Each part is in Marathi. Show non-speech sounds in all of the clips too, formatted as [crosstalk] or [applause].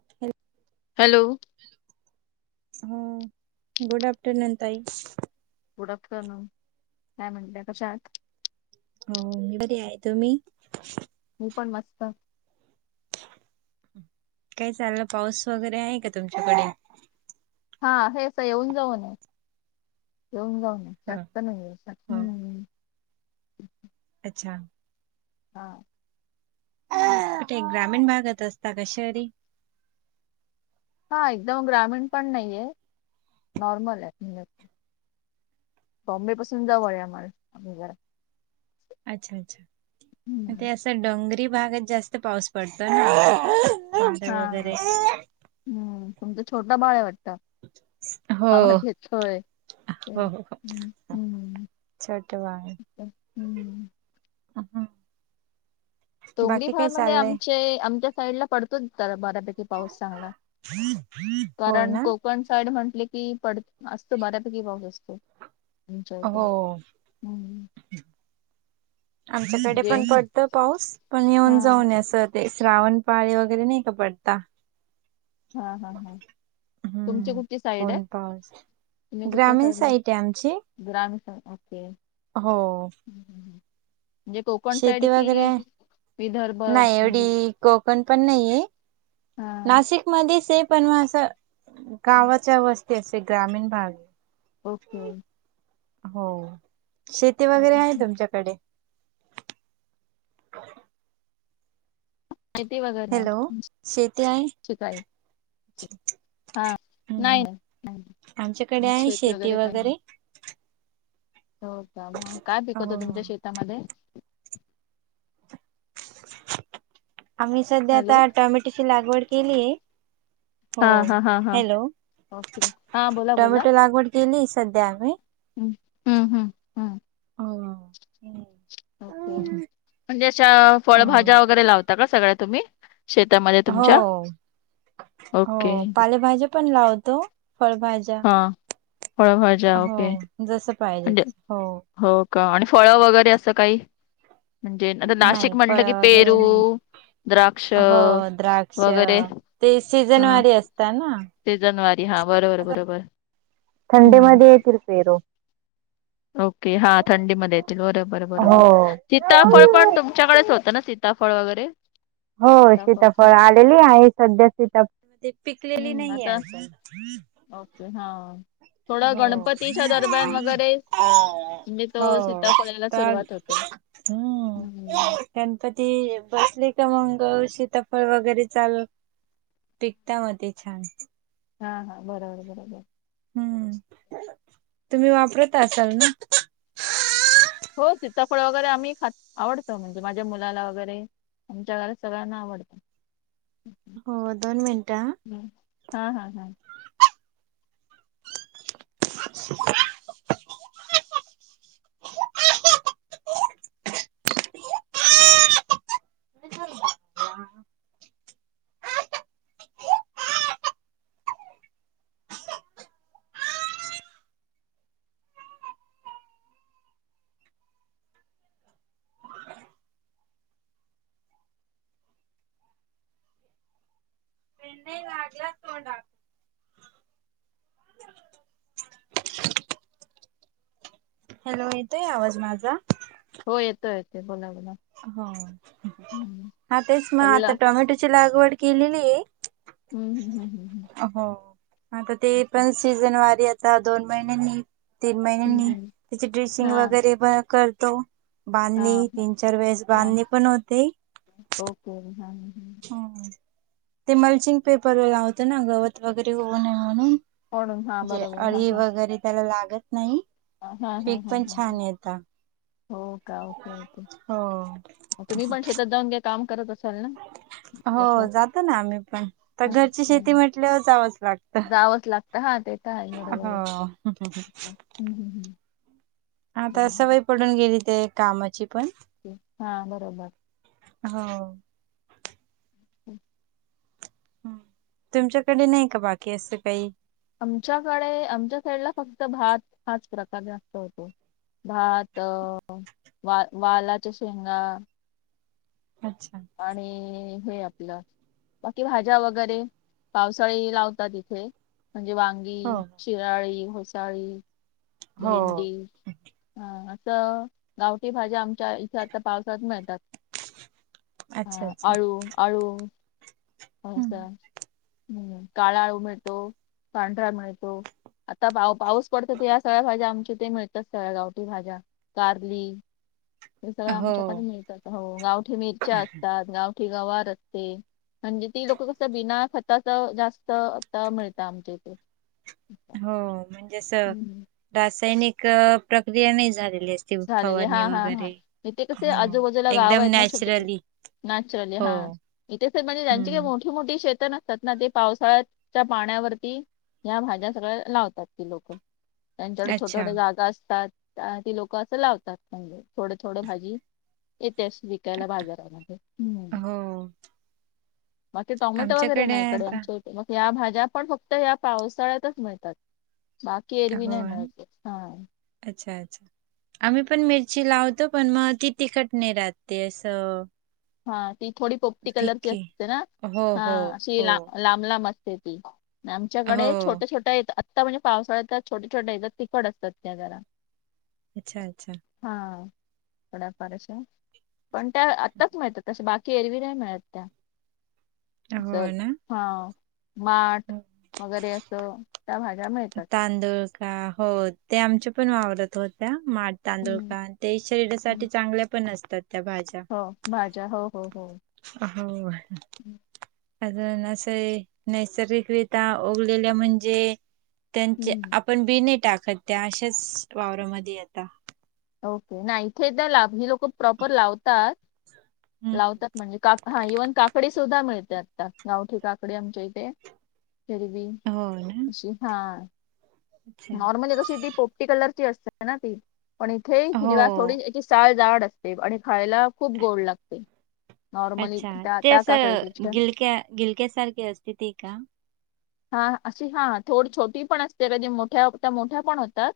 [inaudible] हॅलो. ह गुड आफ्टरनून ताई. गुड आफ्टरनून, काय म्हणताय कशा आहात? हो मी बरी आहे, तुम्ही? मी पण मस्त. काय चाललं पाऊस वगैरे आहे का तुमच्याकडे? हां आहे तर येऊन जाऊन. येऊन जाऊन हा जास्त नाहीये? जास्त हा. नाहीये. अच्छा. [inaudible] [unintelligible] कुठे ग्रामीण भागात असता का शहरी? हा एकदम ग्रामीण पण नाही आहे, नॉर्मल आहे म्हणजे बॉम्बे पासून जवळ आम्हांला म्हणजे जरा अच्छा अच्छा हम्म. ते असं डोंगरी भागात जास्त पाऊस पडतो ना. हा वारं वगैरे हा हो. हम्म तुमचं छोटं बाळं आहे वाटतं? हो आवाज येतोय ते हो हो. हं हं. छोट बाळ [inaudible] [inaudible] डोंगरी बाकी काय भाग म्हणजे चाललंय आमचे आमच्या साईड ला पडतोच जरा बऱ्यापेकी. पाऊस चांगला, हो कारण ना. को कोकण साईड म्हटले कि पड असतो बऱ्यापैकी पाऊस असतो. चालतंय हो. हम्म. आमच्याकडे म्हणजे पण पडतो पाऊस पण हा येऊन जाऊन असं. ते श्रावण पाळे वगैरे नाही का पडता. हां हां हां. तुमची हम्म. कुठली साईड आहे, ऊन पाऊस तुम्ही कुठल्या ग्रामीण साईडला साईट आहे आमची राह ग्रामीण [unintelligible] हो. म्हणजे कोकण साईड शेती वगैरे कि विदर्भ नाही म्हणजे एवढी कोकण पण नाहीये, हा नाशिक मध्ये सेफ आहे असं. हा. गावच्या वस्ती असे ग्रामीण भाग. ओके. हो शेती वगैरे आहे तुमच्याकडे? [inaudible] शेती वगैर नाही. हॅलो शेती आहे [unintelligible] हा हम्म नाही हम्म. नाही शेती वगैरे काही हो का मग काय पिकवता हो तुमच्या शेतामध्ये? आम्ही सध्या हॅलो आता टोमॅटोची लागवड केली आहे. हा हो हा हा हा हॅलो, ओके हा बोला टोमॅटो लागवड केली सध्या आम्ही. हं हम हं. [unintelligible] ओके, म्हणजे अशा हो फळभाज्या वगैरे लावता का सगळ्या तुम्ही? शेतामध्ये तुमच्या हो. हो ओके पालेभाजी पण लावतो. फळभाजी हा, फळभाजा ओके. जस पाहिजे म्हणजे तस. हो. हो का? आणि फळं वगैरे असं काही? म्हणजे आता नाही नाशिक म्हटलं फळ की वगैरे पेरू, नाही द्राक्ष हो द्राक्ष. वगैरे ते सीजनवारी असत ना. सीजनवारी हा बरोबर बरोबर. हं, थंडेमध्ये येतील पेरो. ओके. हा थंडीमध्ये येतील बरोबर हो बरोबर. शिताफळ पण तुमच्याकडेच होतं ना, सीताफळ वगैरे? हो सीताफळचं सीताफळ आलेली आहे. सध्या सीताफ ते पिकलेली हं, नाहीेये आता अजून. ओके हा. थोडं हो गणपतीच्या दरम्यान वगैरे, म्हणजे तो सीताफोळ यायला सुरुवात होते. ह. हं, गणपती बसले का. मंग शीतफळ वगैरे चाल पिकता म ते छान. हां हां बरोबर बरोबर. हम्म, तुम्ही वापरत असाल ना? हो सिताफळ वगैरे आम्ही खात आवडतो म्हणजे माझ्या मुलाला वगैरे. आमच्या घरात सगळ्यांना आवडतं. हो दोन मिनिटं ह. हम्म. ह ह ह. [inaudible] [inaudible] [unintelligible] हॅलो येतोय आवाज माझा? हो येतो येतो बोला बोला. ह. हं. हा तेच म पडला आता हं, टोमॅटोची लागवड केलेलीय. हम्म हम्म हम्म हम्म. ह. आता ते पण सीजन वारी आता दोन महिन्यांनी तीन हं, महिन्यांनी हं. त्याचे ड्रेसिंग हां वगैरे पण करतो. हां बांधणी. हां तीन चार वेळेस हां. बांधणी पण होते. ओके हा ह. ह ह. ते मल्चिंग पेपर व लावतो ना. गवत वगैरे होऊनये म्हणून. म्हणून हां जे बरोबर हां अळी हां वगैरे त्याला लागत नाही. हां हां हां पीक हां पण हां छान येता. हो का? Okay okay. हो. तुम्ही पण शेतात जाऊन काही काम करत असाल ना? हो याचं जातो ना आम्ही पण. आता हां घरची शेती हां म्हटल्यावर जावंच लागत. जावंच लागत. हा तेेत आहे बरोबरे. हो. हाता सवय पडून गेली ते कामाची पण. हा बरोबर. हो. [inaudible] तुमच्याकडे नाही का बाकी असं काही? आमच्याकडे, आमच्या साईडला फक्त भात हाच प्रकार जास्त होतो. भात वा वालाच्या शेंगा अच्छा. आणि हे आपलं बाकी भाज्या वगैरे पावसाळी लावतात इथे म्हणजे वां हो. गी, शिराळी, होसाळी, हो भेंडी. हा असं गावठी भाज्या आमच्या इथे आता पावसाळ्यात मिळतात. अच्छा हा अच्छा. अळु अळु हम्म. असं. हम्म काळा अळु मिळतो, पांढरा मिळतो आता पा पाऊस पडतो ते अ सगळ्या भाज्या मिळतात सगळ्या गावठी भाज्या कारली हे हो आमच्यात पण मिळतात हो गावठी मिरच्या असतात गावठी गवार असते. म्हणजे ती लोकं कसं बिना खताचं जास्त आता मिळतं आमच्या इथे. हो म्हणजे असं हम्म रासायनिक प्रक्रिया नाही झालेली अस झालेली हा हा हा इथे कसे हो. आजूबाजूला गावं एकदम आहेत ना छोटे छोट. नॅचरली नॅचरली हो हा इथे स म्हणजे त्यांची काय हम्म मोठी मोठी शेत नसतात ना ते पावसाळ्याच्या पाण्यावरती ह्या भाज्या सगळ्या लावतात ती लोकं, त्यांच्याकडे छोट अच्छा. छोट जागा असतात ती लोकं असं लावतात म्हणजे थोडं थोडं भाजी येते वि कायला बाजारामध्ये, हम्म. हो बाकी टॉमॅटो वगैरे आमच्याकडे नाही आहे इकडे आता आमच्या मग या भाज्या पण फक्त या पावसाळ्यातचं मिळतात. बाकी एरवी हो नाही मिळत हा. अच्छा अच्छा. आम्ही पण मिरची लावतो पण मग ती तिखट नाही राहत ते असं. हा ती थोडी पोपटी कलरची फिक्की असते ना? हो, हा हो, अशी ला हो. लांब लांब असते ती. आमच्याकडे हो. छोटे छोट्या आत्ता म्हणजे पावसाळ्यात छोटे छोट्या येतात तिखट असतात त्या जरा. अच्छा अच्छा. हा थोड्याफार अश्या पण त्या आ ताचं मिळतात अश्या बाकी एरवी नाही मिळत त्या च हो ना? हा. माठ हं. वगैरे असं त्या भाज्या मिळतात. तांदळ का हो ते आमच्या पण वावरत होत्या माट. तांदूळ हम्म, का ते हम्म. शरीरासाठी चांगल्या पण असतात त्या भाज्या. हो भाज्या हो हो हो. होय. अजून असं नैसर्गिकरित्या ओवलेल्या म्हणजे त्यांचे हम्म. आपण बि नाही टाकत त्या असचं वावरामध्ये येता. ओके नाही इथे तर ला ही लोकं प्रॉपर लावतात हं, हं. लावतात. म्हणजे का हा इव्हन काकडी सुद्धा मिळते आता गावठी काकडी आमच्या इथे. एरवी हो ना. हा. अच्छा. नॉर्मली तशी ती पोपटी कलरची असते ना ती, पण इथे हिरव्या हो. थोडी याची साळ जाड अस ते आणि खायला खूप गोड लागते नॉर्मली त्या त्या काकडीपेक्षा. गिलक्यासारखे असते ती का? हा अशी हा थोडी छोटी पण असते कधी मोठ्या त्या मोठ्या पण होतात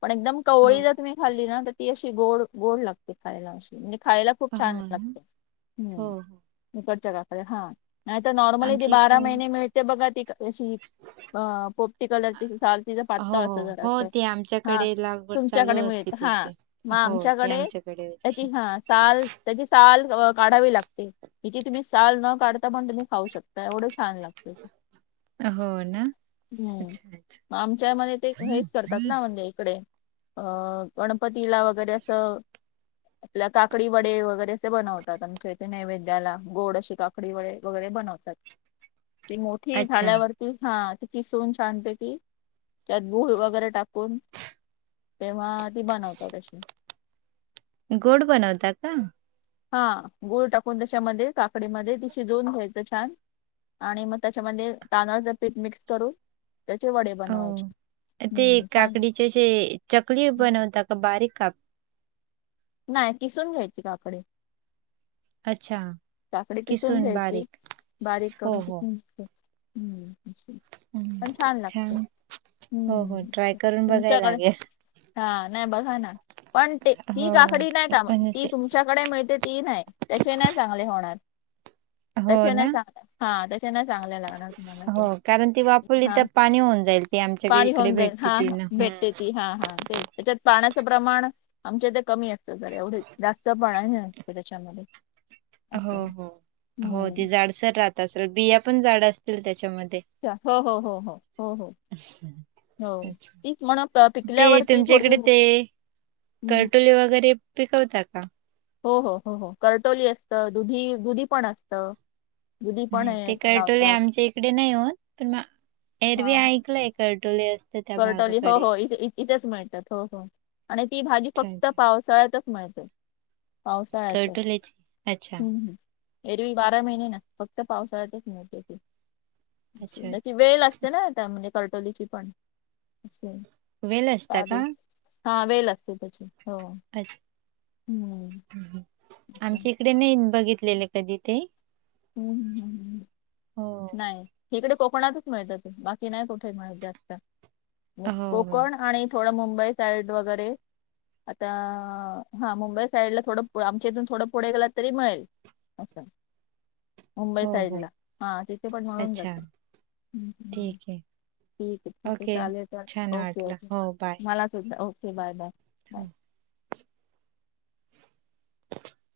पण एकदम हो. कवळी जर तुम्ही खाल्ली ना, तर ती अशी गोड गोड लागते खायला. अशी म्हणजे खायला हो छान ना? लागते, हो, हम्म. हो. इकडच्या काकड्या. हा. नाही तर नॉर्मली ती आमच्या बारा इकडे महिने मिळते बघा ती अशी अ पोपटी कलरची साल तीचं पातळ हो हो असंत. हो जरासं ते हा आमच्याकडे लागवड चालू तुमच्याकडे असते मिळत हा. त्याची. मग हो ते आमच्याकडे होती. त्याची हा साल, त्याची साल काढावी लागते. हिची तुम्ही साल न काढता, पण तुम्ही खाऊ शकता एवढं छान लागत. हो ना. अच्छा अच्छा हम्म आमच्या मध्ये ते हेच करतात ना. म्हणजे कडे अ गणपतीला वगैरे असं आपल्या काकडी वडे वगैरे असे बनवतात. आमच्या इथे नैवेद्याला गोड अशी काक कडी वडे वगैरे बनवतात. ती मोठी अच्छा झाल्यावर ते, हा किसून छानपैकी त्यात गूळ वगैरे टाकून तेव्हा ती बनवतात अशी गोड बनवता का. हा गूळ टाकून त्याच्यामध्ये, काकडी मधे ती शिजवून घ्यायचं छान. आणि मग त्याच्यामध्ये तांदळाचं पीठ मिक्स करून त्याचे वडे बनवायचे. हम्म, छान. त्याचे चकली बनवता का बारीक. नाई किसून घ्यायची काकडी. अच्छा. काकडी किसून घ्यायची बारीक हो करून हो किसून घ्यायची. पण छान लागते. हो हो हं, ट्राय करून बघाय तुमच्याकडे लागेल हा नाही बघा ना. पण ते ती हो काकडी नाही का. ती म्हणजे तुम तूमच्याकडे मिळते ती नाही. त्याचे नाही चांगले होणार. हो त्याचे नाही ना चांगले हां त्याच्या नाई चांगल्या लागणार तुम्हाला ते. हो कारण ती वापरली तर हां पाणी होऊन जाईल ती आमच्या पाणी इकडे होऊन जाईल. भेटते हा ती हा ना भेटते हम्म. ती. हा हा तेच. त्याच्यात पाण्याचं प्रमाण आमच्या इथं कमी असतं, जरा एवढेच जास्त पाणी नसतं त्याच्यामध्ये. हो, असं हो, हो हम्म. ते जाडसर राहत असेल. बिया पण जाड असतील त्याच्यामध्ये. त्या हो, हो, हो. [inaudible] हो अच्छा तीच म्हण ते पिकल्यावरती तुमच्या थोडी इकडे ते हम्म. करटोले वगैरे पिकवतात का. हो हो, हो हो करटोली असतं दुधी, दुधी पण असतं. दुधी पण हे ते करटोले लावतात आमच्या इकडे नाही होत. पण मा हा एरवी हा ऐकलंय करटोले अस. करटोली हो हो इथं इथंच मिळतात. हो हो आणि ती भाजी अच्छा फक्त अच्छा पावसाळ्यात साळ्यातच मिळते. पावसाळ्यातच, करटोलेची अच्छा हं हं. एरवी बारा महिने नाही. फक्त पावसाळ्यातच मिळतो तो, अच्छा अच्छा त्याची वेल असते. चना आता म्हणजे, करटोलीची पण वेल असता हां का वेल, हा वेल असते त्याची हो. [unintelligible] हं. आमच्या इकडे नईन बघितलेले कधी ते हं, हं, हो नाही. इकडे कोकणातच मिळतं ते. बाकी नाही कुठं मिळत जास्त, मग हो हो कोकण आणि थोडं मुंबई साईड वगैरे. आता आ हा मुंबई साईडला थोडं आमच्या इथून थोडं पुढं गेलात तरी मिळेल. अस्स. मुंबई हो हो साईडला हा. तिथे पण मळून अच्छा जातात. ठीक आहे ठीक हाय. ओके चालेल छान चालेल ओके वाटलं ओके हो बाय मला सुद्धा ओके बाय बाय. बाय. [unintelligible] [unintelligible]